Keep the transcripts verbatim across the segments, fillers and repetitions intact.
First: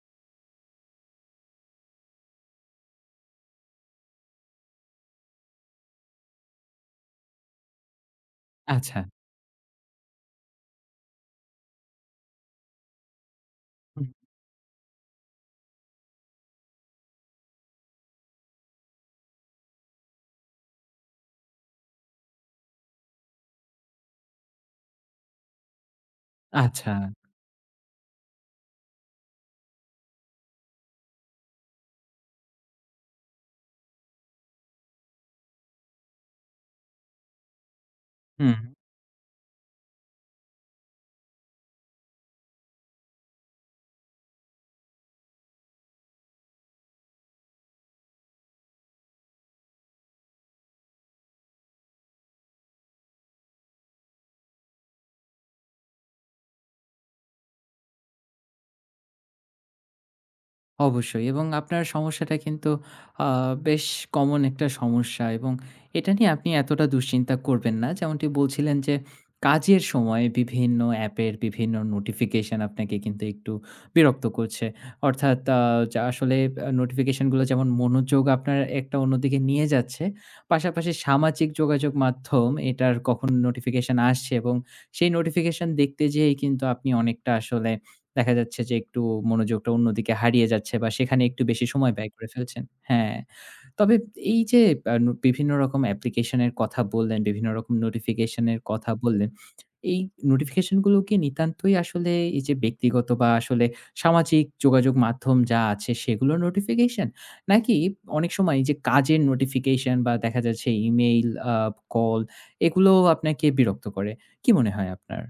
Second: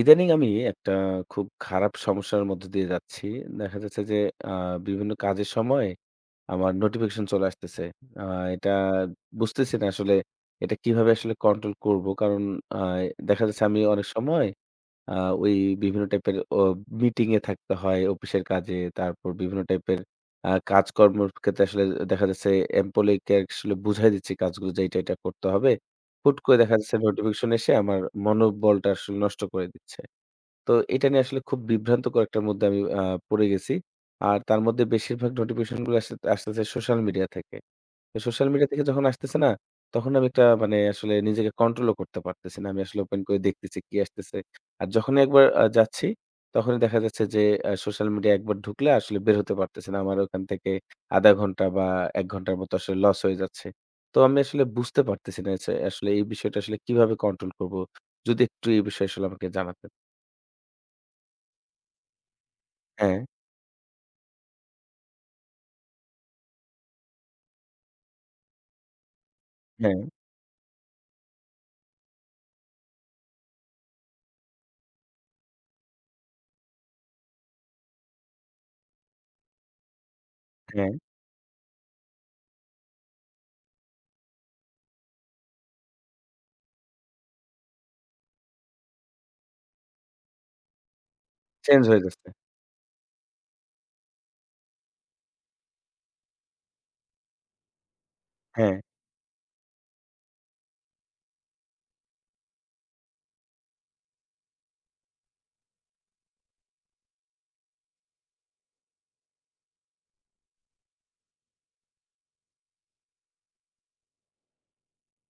ইদানিং আমি একটা খুব খারাপ সমস্যার মধ্য দিয়ে যাচ্ছি। দেখা যাচ্ছে যে আ বিভিন্ন কাজের সময় আমার নোটিফিকেশন চলে আসতেছে। আ এটা আচ্ছা। বুঝতেছি না আসলে এটা কিভাবে আসলে কন্ট্রোল করব। কারণ আ দেখা যাচ্ছে আমি হুম। অনেক সময় আ ওই বিভিন্ন টাইপের অ মিটিং এ থাকতে হয় অফিসের কাজে। তারপর বিভিন্ন টাইপের আ কাজকর্মের ক্ষেত্রে আসলে দেখা যাচ্ছে এমপ্লয়ি কে আসলে বুঝাই দিচ্ছি কাজগুলো যে এটা, এটা করতে হবে। হুট করে দেখা আচ্ছা। যাচ্ছে নোটিফিকেশন এসে আমার মনোবলটা আসলে নষ্ট করে দিচ্ছে। তো এটা নিয়ে আসলে খুব বিভ্রান্তকর একটার মধ্যে আমি আ পড়ে গেছি। আর তার মধ্যে বেশিরভাগ নোটিফিকেশন গুলো আসতে আসতেছে সোশ্যাল মিডিয়া থেকে। তো সোশ্যাল হুম। মিডিয়া থেকে যখন আসতেছে না, তখন আমি একটা মানে আসলে নিজেকে কন্ট্রোলও করতে পারতেছি না। আমি আসলে ওপেন করে দেখতেছি কি আসতেছে। আর যখনই একবার আ যাচ্ছি, তখনই দেখা যাচ্ছে যে আ সোশ্যাল মিডিয়া একবার ঢুকলে আসলে বের হতে পারতেছি না। আমার ওখান থেকে আধা ঘন্টা বা এক ঘন্টার মতো আসলে লস হয়ে যাচ্ছে। তো আমি আসলে বুঝতে পারতেছি না যে আসলে এই বিষয়টা আসলে কিভাবে কন্ট্রোল করব? যদি একটু এই বিষয়ে আসলে আমাকে জানাতেন। অবশ্যই এবং আপনার সমস্যাটা কিন্তু হ্যাঁ। আ বেশ কমন একটা সমস্যা। এবং এটা নিয়ে আপনি এতটা দুশ্চিন্তা করবেন না। যেমনটি বলছিলেন যে, কাজের হ্যাঁ, সময় বিভিন্ন অ্যাপের বিভিন্ন নোটিফিকেশন আপনাকে কিন্তু একটু বিরক্ত করছে। অর্থাৎ আ যা আসলে আ নোটিফিকেশনগুলো যেমন মনোযোগ আপনার একটা অন্যদিকে নিয়ে যাচ্ছে, পাশাপাশি হ্যাঁ, সামাজিক যোগাযোগ মাধ্যম এটার কখন নোটিফিকেশন আসছে এবং সেই নোটিফিকেশন দেখতে যেয়েই কিন্তু আপনি অনেকটা আসলে দেখা যাচ্ছে যে একটু মনোযোগটা অন্যদিকে হারিয়ে যাচ্ছে বা সেখানে একটু বেশি চেঞ্জ সময় হয়ে ব্যয় করে যাচ্ছে। ফেলছেন। হ্যাঁ। তবে এই যে আ ন বিভিন্ন রকম অ্যাপ্লিকেশনের কথা বললেন, বিভিন্ন রকম নোটিফিকেশন এর হ্যাঁ, কথা বললেন। এই নোটিফিকেশন গুলো কি নিতান্তই আসলে এই যে ব্যক্তিগত বা আসলে সামাজিক যোগাযোগ মাধ্যম যা আছে সেগুলোর নোটিফিকেশন? নাকি অনেক সময় এই যে কাজের নোটিফিকেশন বা দেখা যাচ্ছে ইমেইল, আ কল এগুলোও আপনাকে বিরক্ত করে? কি মনে হয় আপনার?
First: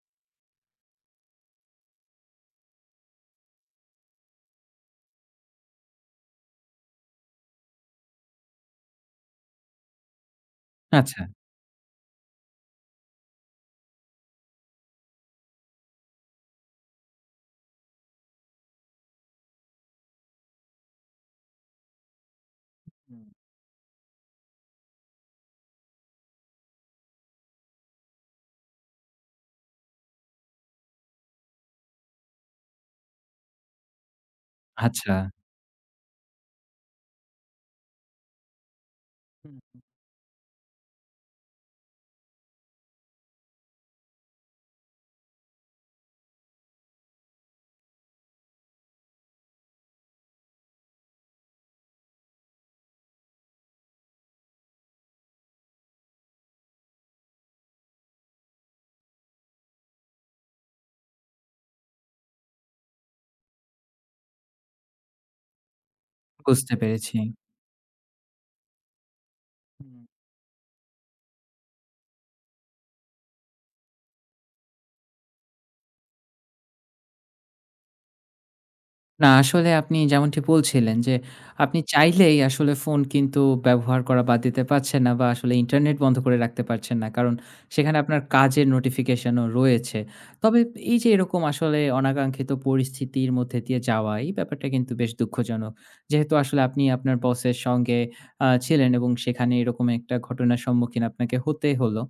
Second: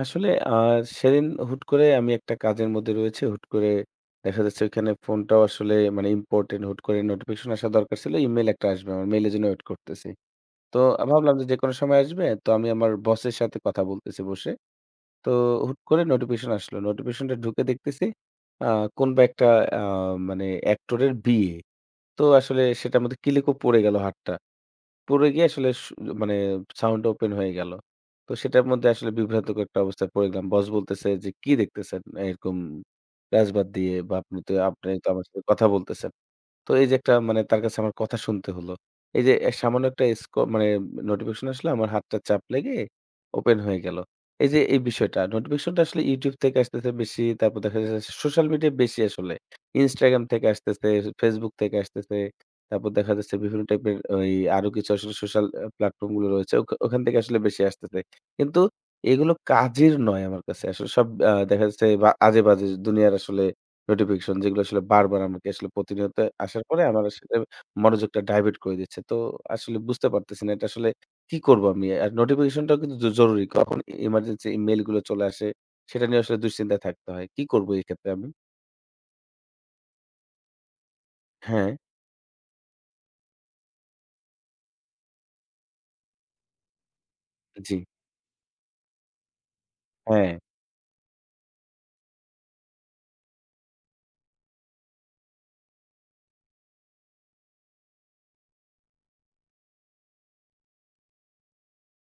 আসলে আ সেদিন হুট করে আমি একটা কাজের মধ্যে রয়েছি। হুট করে দেখা যাচ্ছে ওইখানে ফোনটাও আসলে মানে ইম্পোর্টেন্ট হুট করে নোটিফিকেশন আসা দরকার ছিল। ইমেইল একটা আসবে আমার। মেইলের জন্য ওয়েট করতেছি। তো আমি আচ্ছা। ভাবলাম যে যেকোনো সময় আসবে। তো আমি আমার বসের সাথে কথা বলতেছি বসে। তো হুট করে নোটিফিকেশন আসলো। নোটিফিকেশনটা ঢুকে দেখতেছি আ কোনবা একটা আ মানে অ্যাক্টরের বিয়ে। তো আসলে সেটার মধ্যে ক্লিকও পড়ে গেল হাতটা। পড়ে গিয়ে আসলে সু মানে সাউন্ড ওপেন হয়ে গেল। তো সেটার মধ্যে আসলে বিভ্রান্তকর একটা অবস্থায় পড়ে গেলাম। বস বলতেছে যে, "কি দেখতেছেন এরকম রাজবাদ দিয়ে বা আপনি তো আপনি তো আচ্ছা। আমার সাথে কথা বলতেছেন।" তো এই যে একটা মানে তার কাছে আমার কথা শুনতে হলো। এই যে এ সামান্য একটা স্ক মানে নোটিফিকেশন আসলে আমার হাতটা চাপ লেগে ওপেন হয়ে গেল। এই যে এই বিষয়টা নোটিফিকেশনটা আসলে YouTube থেকে আসতেছে বেশি, তারপর দেখা যাচ্ছে সোশ্যাল মিডিয়া বেশি আসলে। Instagram থেকে আসতেছে, Facebook থেকে আসতেছে। তারপর দেখা যাচ্ছে বিভিন্ন টাইপের ওই আরো কিছু আসলে সোশ্যাল আ প্ল্যাটফর্ম গুলো রয়েছে। ওখ ওখান থেকে আসলে বেশি আসতেছে। কিন্তু এগুলো কাজের নয় আমার কাছে। আসলে সব আ দেখা যাচ্ছে বা আজেবাজে দুনিয়ার আসলে নোটিফিকেশন যেগুলো আসলে বারবার আমাকে আসলে প্রতিনিয়ত আসার বুঝতে পরে আমার পেরেছি। আসলে মনোযোগটা ডাইভার্ট করে দিচ্ছে। তো আসলে হুম। বুঝতে পারতেছি না এটা আসলে কি করবো আমি? আর নোটিফিকেশনটাও কিন্তু জ জরুরি। কখন ইমার্জেন্সি মেইল গুলো চলে আসে সেটা নিয়ে আসলে দুশ্চিন্তায় থাকতে হয়। কি করবো এক্ষেত্রে আমি? না আসলে আপনি যেমনটি বলছিলেন যে, হ্যাঁ, আপনি চাইলেই আসলে ফোন কিন্তু ব্যবহার করা বাদ দিতে পারছেন না বা আসলে ইন্টারনেট বন্ধ করে রাখতে পারছেন না। কারণ জি। সেখানে আপনার কাজের নোটিফিকেশনও রয়েছে। হ্যাঁ, তবে এই যে এরকম আসলে অনাকাঙ্ক্ষিত পরিস্থিতির মধ্যে দিয়ে যাওয়া, এই ব্যাপারটা কিন্তু বেশ দুঃখজনক। যেহেতু আসলে আপনি আপনার বসের সঙ্গে আ ছিলেন এবং সেখানে এরকম একটা ঘটনার সম্মুখীন আপনাকে হতে হলো।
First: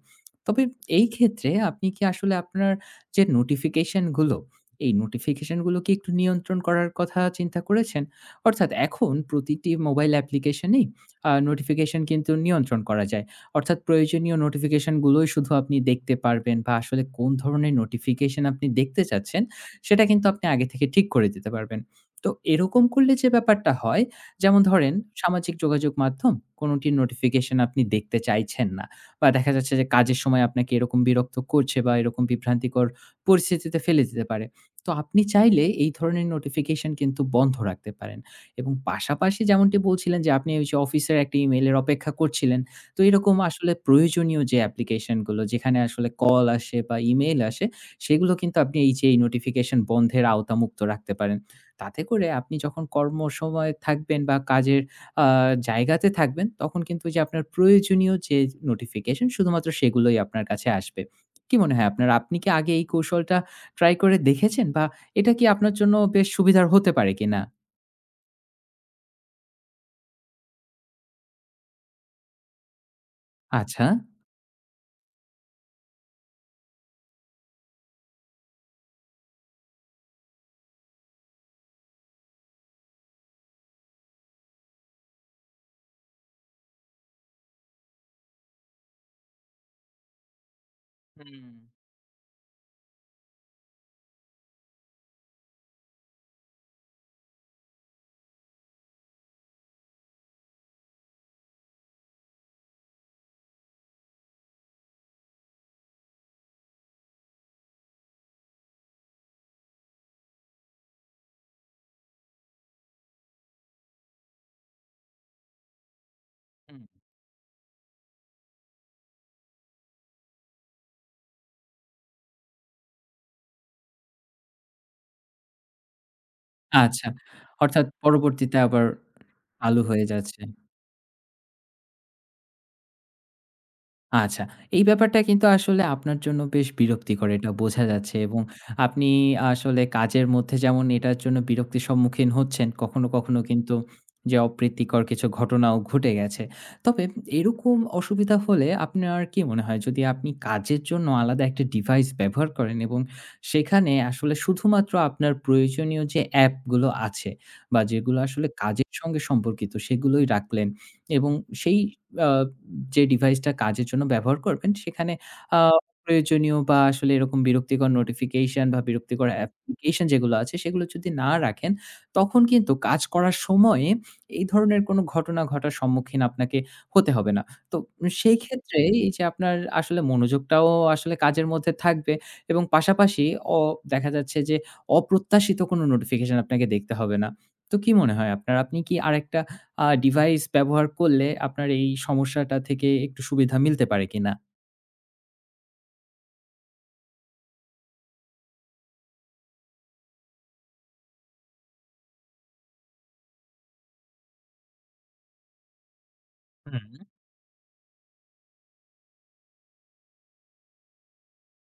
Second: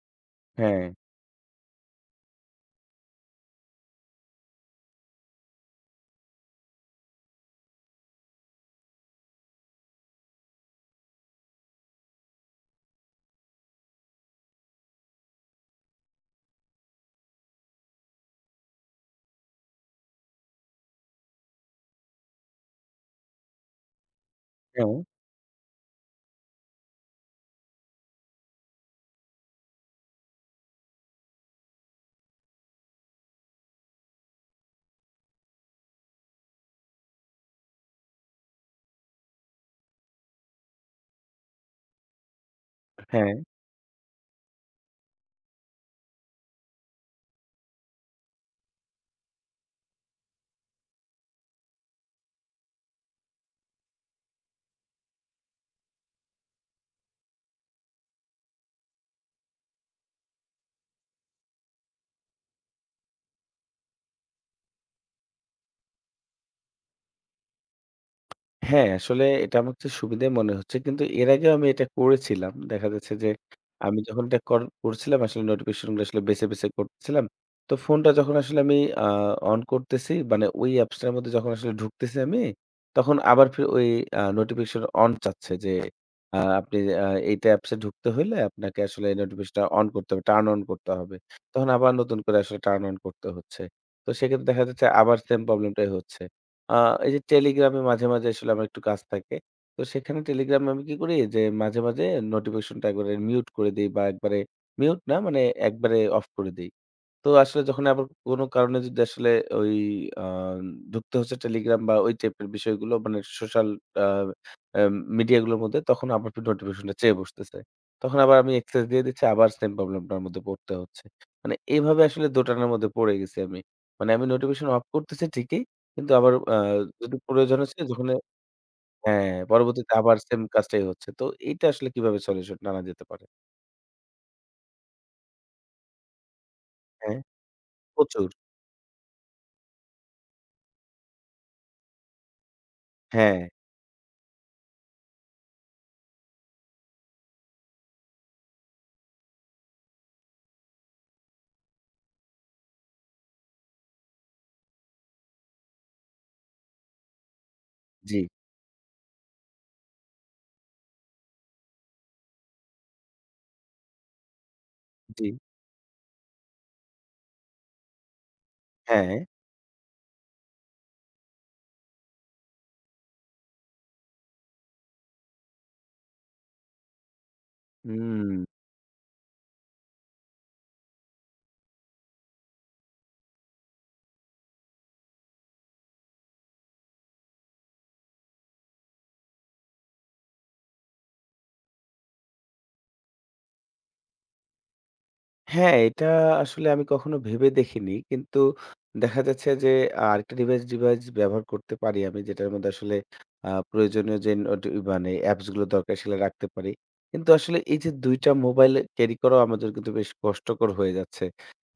তবে হ্যাঁ, এই ক্ষেত্রে আপনি কি আসলে আপনার যে নোটিফিকেশন গুলো এই নোটিফিকেশনগুলো কি একটু নিয়ন্ত্রণ করার কথা চিন্তা করেছেন? অর্থাৎ এখন প্রতিটি মোবাইল অ্যাপ্লিকেশনেই আ নোটিফিকেশন কিন্তু নিয়ন্ত্রণ করা যায়। অর্থাৎ প্রয়োজনীয় নোটিফিকেশনগুলোই শুধু আপনি দেখতে পারবেন বা আসলে কোন ধরনের নোটিফিকেশন আপনি দেখতে চাচ্ছেন, সেটা কিন্তু আপনি আগে থেকে ঠিক করে দিতে পারবেন। তো এরকম করলে যে ব্যাপারটা হয়, যেমন ধরেন হ্যাঁ, সামাজিক যোগাযোগ মাধ্যম কোনোটির নোটিফিকেশন আপনি দেখতে চাইছেন না বা দেখা যাচ্ছে যে কাজের সময় আপনাকে এরকম বিরক্ত করছে বা এরকম বিভ্রান্তিকর পরিস্থিতিতে ফেলে দিতে পারে। তো আপনি চাইলে এই ধরনের নোটিফিকেশন কিন্তু বন্ধ রাখতে পারেন এবং পাশাপাশি যেমনটি বলছিলেন যে আপনি ওই যে অফিসের একটা ইমেইলের অপেক্ষা করছিলেন। তো হ্যাঁ। এরকম আসলে প্রয়োজনীয় যে অ্যাপ্লিকেশনগুলো যেখানে আসলে কল আসে বা ইমেইল আসে, সেগুলো কিন্তু আপনি এই যে এই নোটিফিকেশন বন্ধের আওতামুক্ত রাখতে পারেন। তাতে করে আপনি যখন কর্মসময়ে থাকবেন বা কাজের আ জায়গাতে থাকবেন, তখন কিন্তু ওই যে আপনার প্রয়োজনীয় যে নোটিফিকেশন শুধুমাত্র সেগুলোই আপনার কাছে আসবে। কি মনে হয় আপনার? আপনি কি আগে এই কৌশলটা ট্রাই করে দেখেছেন? বা এটা কি আপনার জন্য বেশ সুবিধার হতে পারে কিনা? হ্যাঁ, আসলে এটা আমার কাছে সুবিধে মনে হচ্ছে। কিন্তু এর আগেও আমি এটা করেছিলাম। দেখা যাচ্ছে যে আচ্ছা। আমি যখন এটা কর করছিলাম আসলে নোটিফিকেশন গুলো আসলে বেছে, বেছে করতেছিলাম। তো ফোনটা যখন আসলে আমি আ অন করতেছি মানে ওই অ্যাপসটার মধ্যে যখন আসলে ঢুকতেছি আমি, তখন আবার ফির ওই আ নোটিফিকেশন অন চাচ্ছে যে আ আপনি আ এইটা অ্যাপসে ঢুকতে হইলে আপনাকে আসলে নোটিফিকেশনটা অন করতে হবে, টার্ন অন করতে হবে। হুম, তখন আবার নতুন করে আসলে টার্ন অন করতে হচ্ছে। তো সেক্ষেত্রে দেখা যাচ্ছে আবার সেম প্রবলেমটাই হচ্ছে। আ এই যে টেলিগ্রামে মাঝে, মাঝে আসলে আমার একটু কাজ থাকে। তো সেখানে টেলিগ্রামে আমি কি করি যে মাঝে, মাঝে নোটিফিকেশনটা একবারে মিউট করে দেই বা একবারে মিউট না মানে একবারে অফ করে দেই। তো আসলে যখন আবার কোনো কারণে যদি আসলে ওই আ ঢুকতে হচ্ছে টেলিগ্রাম বা ওই টাইপের বিষয়গুলো মানে সোশ্যাল আ আ মিডিয়া গুলোর মধ্যে তখন আবার একটু হুম। নোটিফিকেশনটা চেয়ে বসতেছে। তখন আবার আমি এক্সেস দিয়ে দিচ্ছি আবার সেম প্রবলেমটার মধ্যে পড়তে হচ্ছে। মানে এভাবে আসলে দোটানার মধ্যে পড়ে গেছি আমি। মানে আমি নোটিফিকেশন অফ করতেছি ঠিকই কিন্তু আবার আ আচ্ছা। যদি প্রয়োজন হচ্ছে অর্থাৎ যখন পরবর্তীতে আবার হ্যাঁ, আলু পরবর্তীতে হয়ে আবার যাচ্ছে। সেম কাজটাই হচ্ছে। তো এইটা আসলে কিভাবে সলিউশন আনা যেতে পারে? আচ্ছা। এই ব্যাপারটা কিন্তু আসলে আপনার জন্য বেশ হ্যাঁ, বিরক্তিকর এটা বোঝা যাচ্ছে প্রচুর। এবং আপনি আসলে কাজের মধ্যে যেমন এটার জন্য বিরক্তির সম্মুখীন হচ্ছেন, কখনো, হ্যাঁ, কখনো কিন্তু যে অপ্রীতিকর কিছু ঘটনাও ঘটে গেছে। তবে এরকম অসুবিধা হলে আপনার কি মনে হয় যদি আপনি কাজের জন্য আলাদা একটা ডিভাইস ব্যবহার করেন এবং সেখানে আসলে শুধুমাত্র আপনার প্রয়োজনীয় যে অ্যাপগুলো আছে বা যেগুলো জি, আসলে কাজের সঙ্গে সম্পর্কিত সেগুলোই রাখলেন এবং সেই আ যে ডিভাইসটা কাজের জন্য ব্যবহার করবেন সেখানে জি, আ অপ্রয়োজনীয় বা আসলে এরকম বিরক্তিকর নোটিফিকেশন বা হ্যাঁ। বিরক্তিকর অ্যাপ্লিকেশন যেগুলো আছে সেগুলো যদি না রাখেন, তখন কিন্তু কাজ করার সময়ে এই ধরনের কোনো ঘটনা ঘটার সম্মুখীন আপনাকে হতে হবে না। তো উম, হুম। সেই ক্ষেত্রে এই যে আপনার আসলে মনোযোগটাও আসলে কাজের মধ্যে থাকবে এবং পাশাপাশি অ দেখা যাচ্ছে যে অপ্রত্যাশিত কোনো নোটিফিকেশন আপনাকে দেখতে হবে না। তো কি মনে হয় আপনার? আপনি কি আরেকটা আ ডিভাইস ব্যবহার করলে আপনার এই সমস্যাটা থেকে একটু সুবিধা মিলতে পারে কিনা? হ্যাঁ, এটা আসলে আমি কখনো ভেবে দেখিনি। কিন্তু দেখা যাচ্ছে যে আ আরেকটা ডিভাইস ডিভাইস ব্যবহার করতে পারি আমি যেটার মধ্যে আসলে আ প্রয়োজনীয় যে নোটি মানে অ্যাপস গুলো দরকার সেগুলো রাখতে পারি। হুম। কিন্তু আসলে এই যে দুই টা মোবাইল ক্যারি করাও আমার জন্য কিন্তু বেশ কষ্টকর হয়ে যাচ্ছে।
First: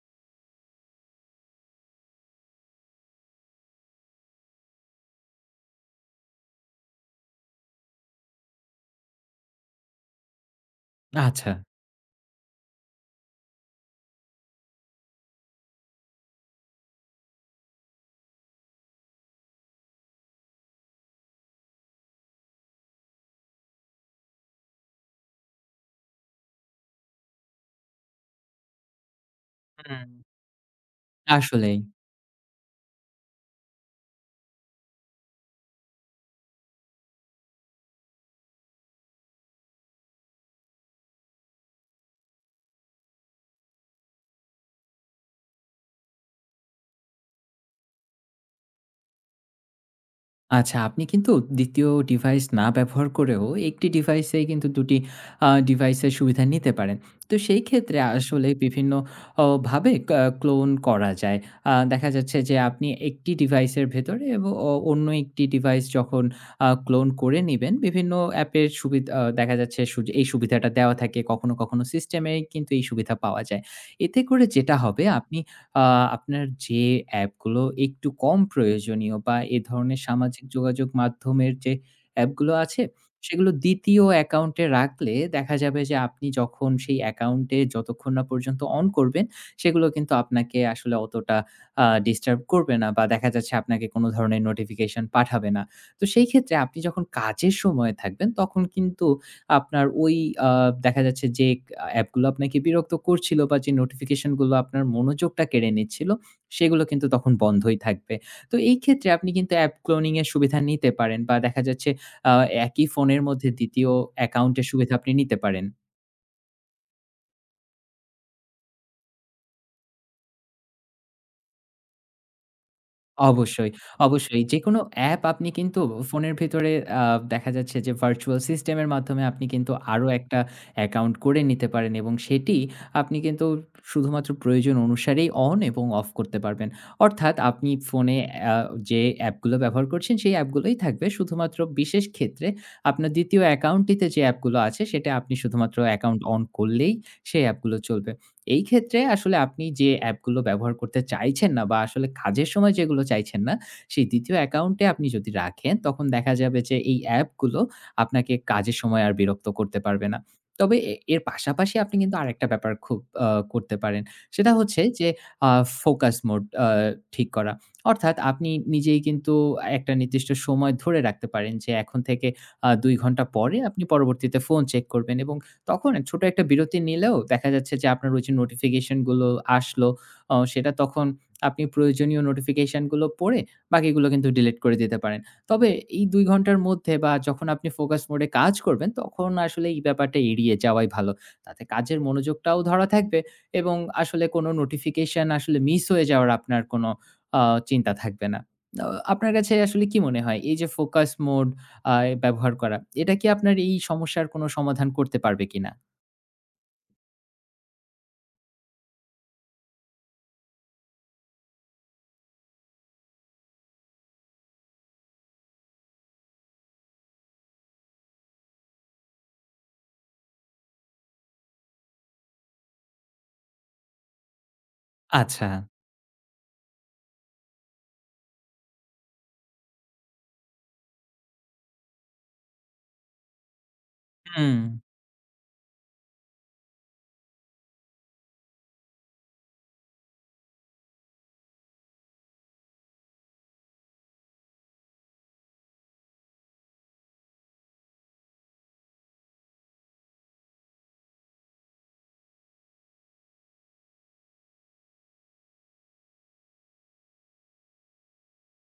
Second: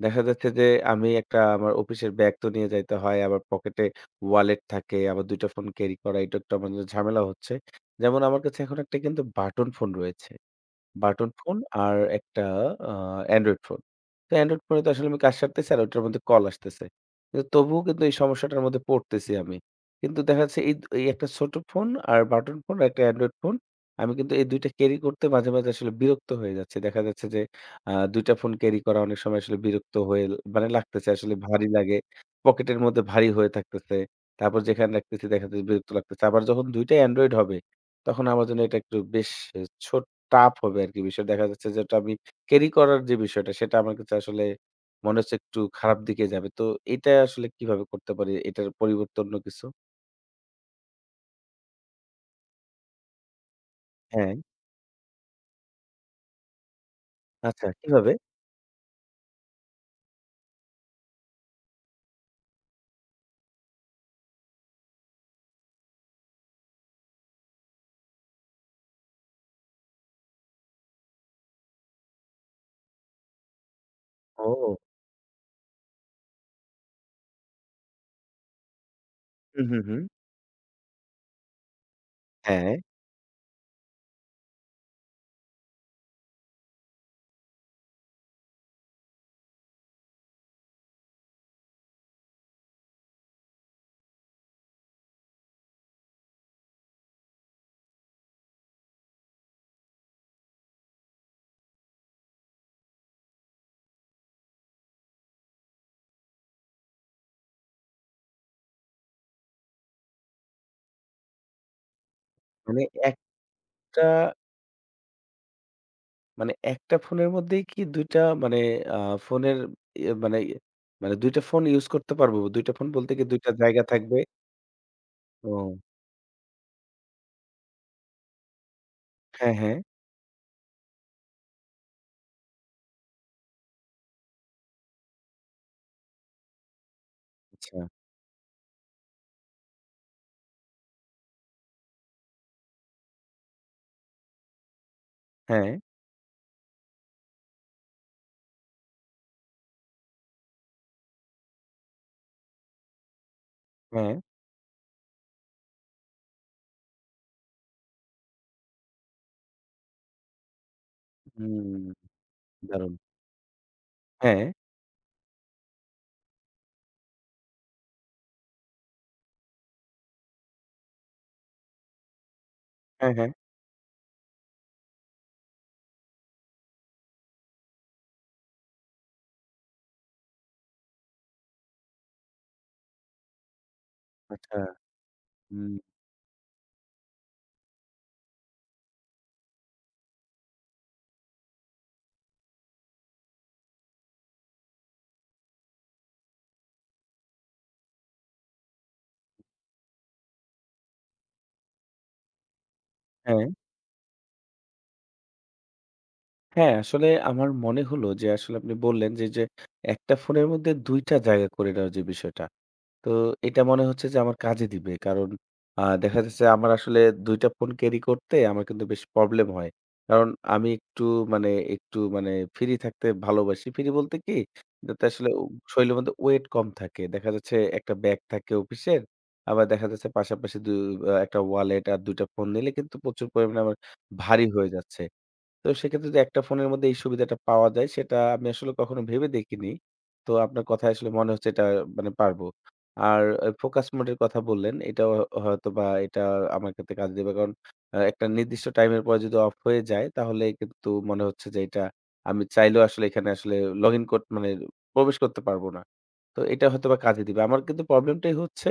দেখা যাচ্ছে যে আমি একটা আমার অফিসের ব্যাগ তো নিয়ে যাইতে হয়, আবার পকেটে ওয়ালেট থাকে, আবার দুই টা ফোন ক্যারি করা এটা একটু আমার জন্য ঝামেলা হচ্ছে। যেমন আমার কাছে এখন একটা কিন্তু বাটন ফোন রয়েছে। বাটন আচ্ছা। ফোন আর একটা আ অ্যান্ড্রয়েড ফোন। তো অ্যান্ড্রয়েড ফোনে তো আসলে আমি কাজ সারতেছি আর ওটার মধ্যে কল আসতেছে। কিন্তু তবুও কিন্তু এই সমস্যাটার মধ্যে পড়তেছি আমি। কিন্তু দেখা যাচ্ছে এই, এই একটা ছোট ফোন আর বাটন ফোন আর একটা অ্যান্ড্রয়েড ফোন। আমি কিন্তু এই দুই টা ক্যারি করতে মাঝে, মাঝে আসলে বিরক্ত হয়ে যাচ্ছি। দেখা যাচ্ছে যে আ দুই টা ফোন ক্যারি করা অনেক সময় আসলে বিরক্ত হুম। হয়ে মানে লাগতেছে আসলে ভারী আসলেই। লাগে। পকেটের মধ্যে ভারী হয়ে থাকতেছে। তারপর যেখানে রাখতেছি দেখা যাচ্ছে বিরক্ত লাগতেছে। আবার যখন দুই টাই অ্যান্ড্রয়েড হবে তখন আমার জন্য এটা একটু বেশ ছোট টাফ হবে আরকি বিষয়টা। দেখা যাচ্ছে যে ওটা আমি ক্যারি করার যে বিষয়টা সেটা আমার কাছে আসলে মনে হচ্ছে একটু খারাপ দিকে যাবে। তো এটা আসলে কিভাবে করতে পারি? এটার পরিবর্তে অন্য কিছু? আচ্ছা, আপনি কিন্তু দ্বিতীয় ডিভাইস না ব্যবহার করেও একটি হ্যাঁ, ডিভাইসেই কিন্তু দুই টি আ ডিভাইসের সুবিধা নিতে পারেন। তো সেই আচ্ছা ক্ষেত্রে কিভাবে? আসলে বিভিন্ন অ ভাবে ক্যা ক্লোন করা যায়। আ দেখা যাচ্ছে যে আপনি একটি ডিভাইসের ভেতরে এব অ অন্য একটি ডিভাইস যখন আ ক্লোন করে নিবেন, বিভিন্ন অ্যাপের সুবিধ আ দেখা যাচ্ছে সুয এই সুবিধাটা দেওয়া থাকে। কখনো, কখনো সিস্টেমে কিন্তু এই সুবিধা পাওয়া যায়। এতে করে যেটা ও! হবে আপনি আ আপনার যে অ্যাপগুলো একটু কম প্রয়োজনীয় বা এ হুম, হুম, ধরনের হুম। সামাজিক যোগাযোগ মাধ্যমের যে অ্যাপগুলো হ্যাঁ, আছে, সেগুলো দ্বিতীয় অ্যাকাউন্টে রাখলে দেখা যাবে যে আপনি যখন সেই অ্যাকাউন্টে যতক্ষণ না পর্যন্ত অন করবেন, সেগুলো কিন্তু আপনাকে আসলে অতটা আ ডিস্টার্ব করবে না বা দেখা যাচ্ছে আপনাকে কোনো ধরনের নোটিফিকেশন পাঠাবে না। তো সেই ক্ষেত্রে আপনি যখন কাজের সময়ে থাকবেন, তখন কিন্তু আপনার ওই আ দেখা যাচ্ছে যে আ অ্যাপগুলো আপনাকে বিরক্ত করছিল বা যে নোটিফিকেশন গুলো আপনার মনোযোগটা কেড়ে নিচ্ছিল, সেগুলো কিন্তু তখন বন্ধই থাকবে। তো এই ক্ষেত্রে আপনি কিন্তু অ্যাপ ক্লোনিং এর সুবিধা নিতে পারেন বা দেখা যাচ্ছে আ মানে একই ফোনের মধ্যে দ্বিতীয় একটা অ্যাকাউন্টের সুবিধা আপনি নিতে পারেন। মানে একটা ফোনের মধ্যেই কি দুই টা মানে আ ফোনের ইয়ে মানে ইয়ে মানে দুই টা ফোন ইউজ করতে পারবো? দুই টা ফোন বলতে কি দুই টা অবশ্যই, জায়গা থাকবে? অবশ্যই। যেকোনো অ্যাপ আপনি ও! কিন্তু ফোনের ভেতরে আ দেখা যাচ্ছে যে ভার্চুয়াল সিস্টেম এর মাধ্যমে আপনি হ্যাঁ, কিন্তু হ্যাঁ। আরো একটা অ্যাকাউন্ট করে নিতে পারেন এবং সেটি আপনি কিন্তু শুধুমাত্র প্রয়োজন অনুসারেই অন এবং অফ করতে পারবেন। অর্থাৎ আপনি আচ্ছা। ফোনে আ যে অ্যাপগুলো ব্যবহার করছেন সেই অ্যাপগুলোই থাকবে। শুধুমাত্র বিশেষ ক্ষেত্রে আপনার দ্বিতীয় অ্যাকাউন্টটিতে যে অ্যাপগুলো আছে সেটা আপনি হ্যাঁ, শুধুমাত্র অ্যাকাউন্ট অন করলেই সেই অ্যাপগুলো চলবে। এই ক্ষেত্রে আসলে আপনি যে অ্যাপগুলো ব্যবহার করতে চাইছেন না বা আসলে কাজের সময় যেগুলো চাইছেন না, সেই হ্যাঁ। দ্বিতীয় অ্যাকাউন্টে আপনি যদি রাখেন, তখন দেখা যাবে যে এই অ্যাপগুলো আপনাকে কাজের সময় আর বিরক্ত করতে পারবে না। তবে এ এর পাশাপাশি হুম, আপনি কিন্তু আরেকটা ব্যাপার দারুণ। খুব আ করতে পারেন। হ্যাঁ, সেটা হচ্ছে যে আ ফোকাস মোড আ ঠিক করা। অর্থাৎ আপনি নিজেই কিন্তু একটা নির্দিষ্ট সময় ধরে রাখতে পারেন যে এখন থেকে আ দুই হ্যাঁ, ঘন্টা হ্যাঁ। পরে আপনি পরবর্তীতে ফোন চেক করবেন এবং তখন ছোট একটা বিরতি নিলেও দেখা যাচ্ছে যে আপনার ওই যে নোটিফিকেশন গুলো আসলো, অ সেটা তখন আপনি প্রয়োজনীয় নোটিফিকেশন গুলো পড়ে বাকিগুলো কিন্তু ডিলিট আচ্ছা। করে দিতে পারেন। তবে হুম, এই দুই ঘন্টার মধ্যে বা যখন আপনি ফোকাস মোড এ কাজ করবেন, তখন আসলে এই ব্যাপারটা এড়িয়ে যাওয়াই ভালো। তাতে কাজের মনোযোগটাও ধরা থাকবে এবং আসলে কোনো নোটিফিকেশন আসলে মিস হয়ে যাওয়ার আপনার কোনো আ চিন্তা থাকবে না। আ আপনার কাছে আসলে কি মনে হয় এই যে ফোকাস মোড আ ব্যবহার করা। এটা কি হ্যাঁ। আপনার এই সমস্যার কোনো সমাধান করতে পারবে কিনা? হ্যাঁ, আসলে আমার মনে হলো যে আসলে আপনি বললেন যে, যে একটা ফোনের মধ্যে দুই টা জায়গা করে নেওয়ার যে বিষয়টা। তো এটা মনে হচ্ছে যে আমার কাজে দিবে। কারণ আ দেখা যাচ্ছে আমার আসলে দুই টা ফোন ক্যারি করতে আমার কিন্তু বেশ প্রবলেম হয়। কারণ আমি একটু মানে একটু মানে ফ্রি থাকতে ভালোবাসি। ফ্রি বলতে কি? যাতে আসলে ও আচ্ছা। শরীরের মধ্যে ওয়েট কম থাকে। দেখা যাচ্ছে একটা ব্যাগ থাকে অফিসের। আবার দেখা যাচ্ছে পাশাপাশি দু আ একটা ওয়ালেট আর দুই টা ফোন নিলে কিন্তু প্রচুর পরিমাণে আমার ভারী হুম, হয়ে যাচ্ছে। তো সেক্ষেত্রে যে একটা ফোনের মধ্যে এই সুবিধাটা পাওয়া যায় সেটা আমি আসলে কখনো ভেবে দেখিনি। তো আপনার কথায় আসলে মনে হচ্ছে এটা মানে পারবো। আর ফোকাস মোডের কথা বললেন এটাও হয়তোবা এটা আমার ক্ষেত্রে কাজে দিবে। কারণ আ একটা নির্দিষ্ট টাইমের পরে যদি অফ হয়ে যায় তাহলে কিন্তু মনে হচ্ছে যে এটা আমি চাইলেও আসলে এখানে আসলে লগ ইন কর মানে প্রবেশ করতে পারবো না। তো এটা হয়তোবা কাজে দিবে। আমার কিন্তু প্রবলেমটাই হচ্ছে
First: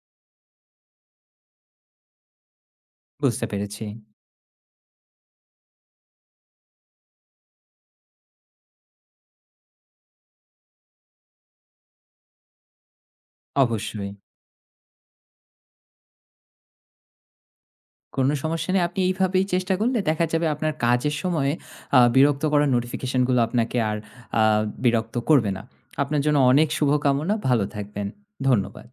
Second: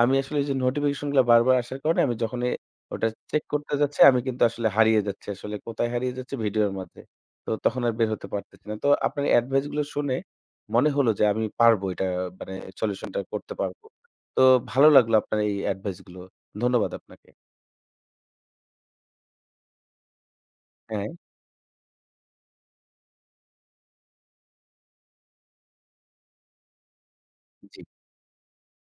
আমি আসলে ওই যে নোটিফিকেশন গুলা বারবার আসার কারণে আমি যখন এ ওটা চেক বুঝতে করতে পেরেছি। যাচ্ছি, আমি কিন্তু আসলে হারিয়ে যাচ্ছি। আসলে কোথায় হারিয়ে যাচ্ছি? ভিডিওর মাঝে। তো তখন আর বের হতে পারতেছি না। তো আপনার এডভাইস গুলো শুনে মনে হলো যে আমি পারবো এটা মানে সলিউশন টা করতে পারবো। অবশ্যই। তো ভালো লাগলো আপনার এই এডভাইস গুলো। ধন্যবাদ আপনাকে। কোনো সমস্যা নেই। আপনি এইভাবেই চেষ্টা করলে দেখা যাবে আপনার হ্যাঁ, কাজের সময়ে আ বিরক্ত করার নোটিফিকেশন গুলো আপনাকে আর আ বিরক্ত করবে না। আপনার জন্য অনেক শুভকামনা। ভালো জি। থাকবেন। ধন্যবাদ।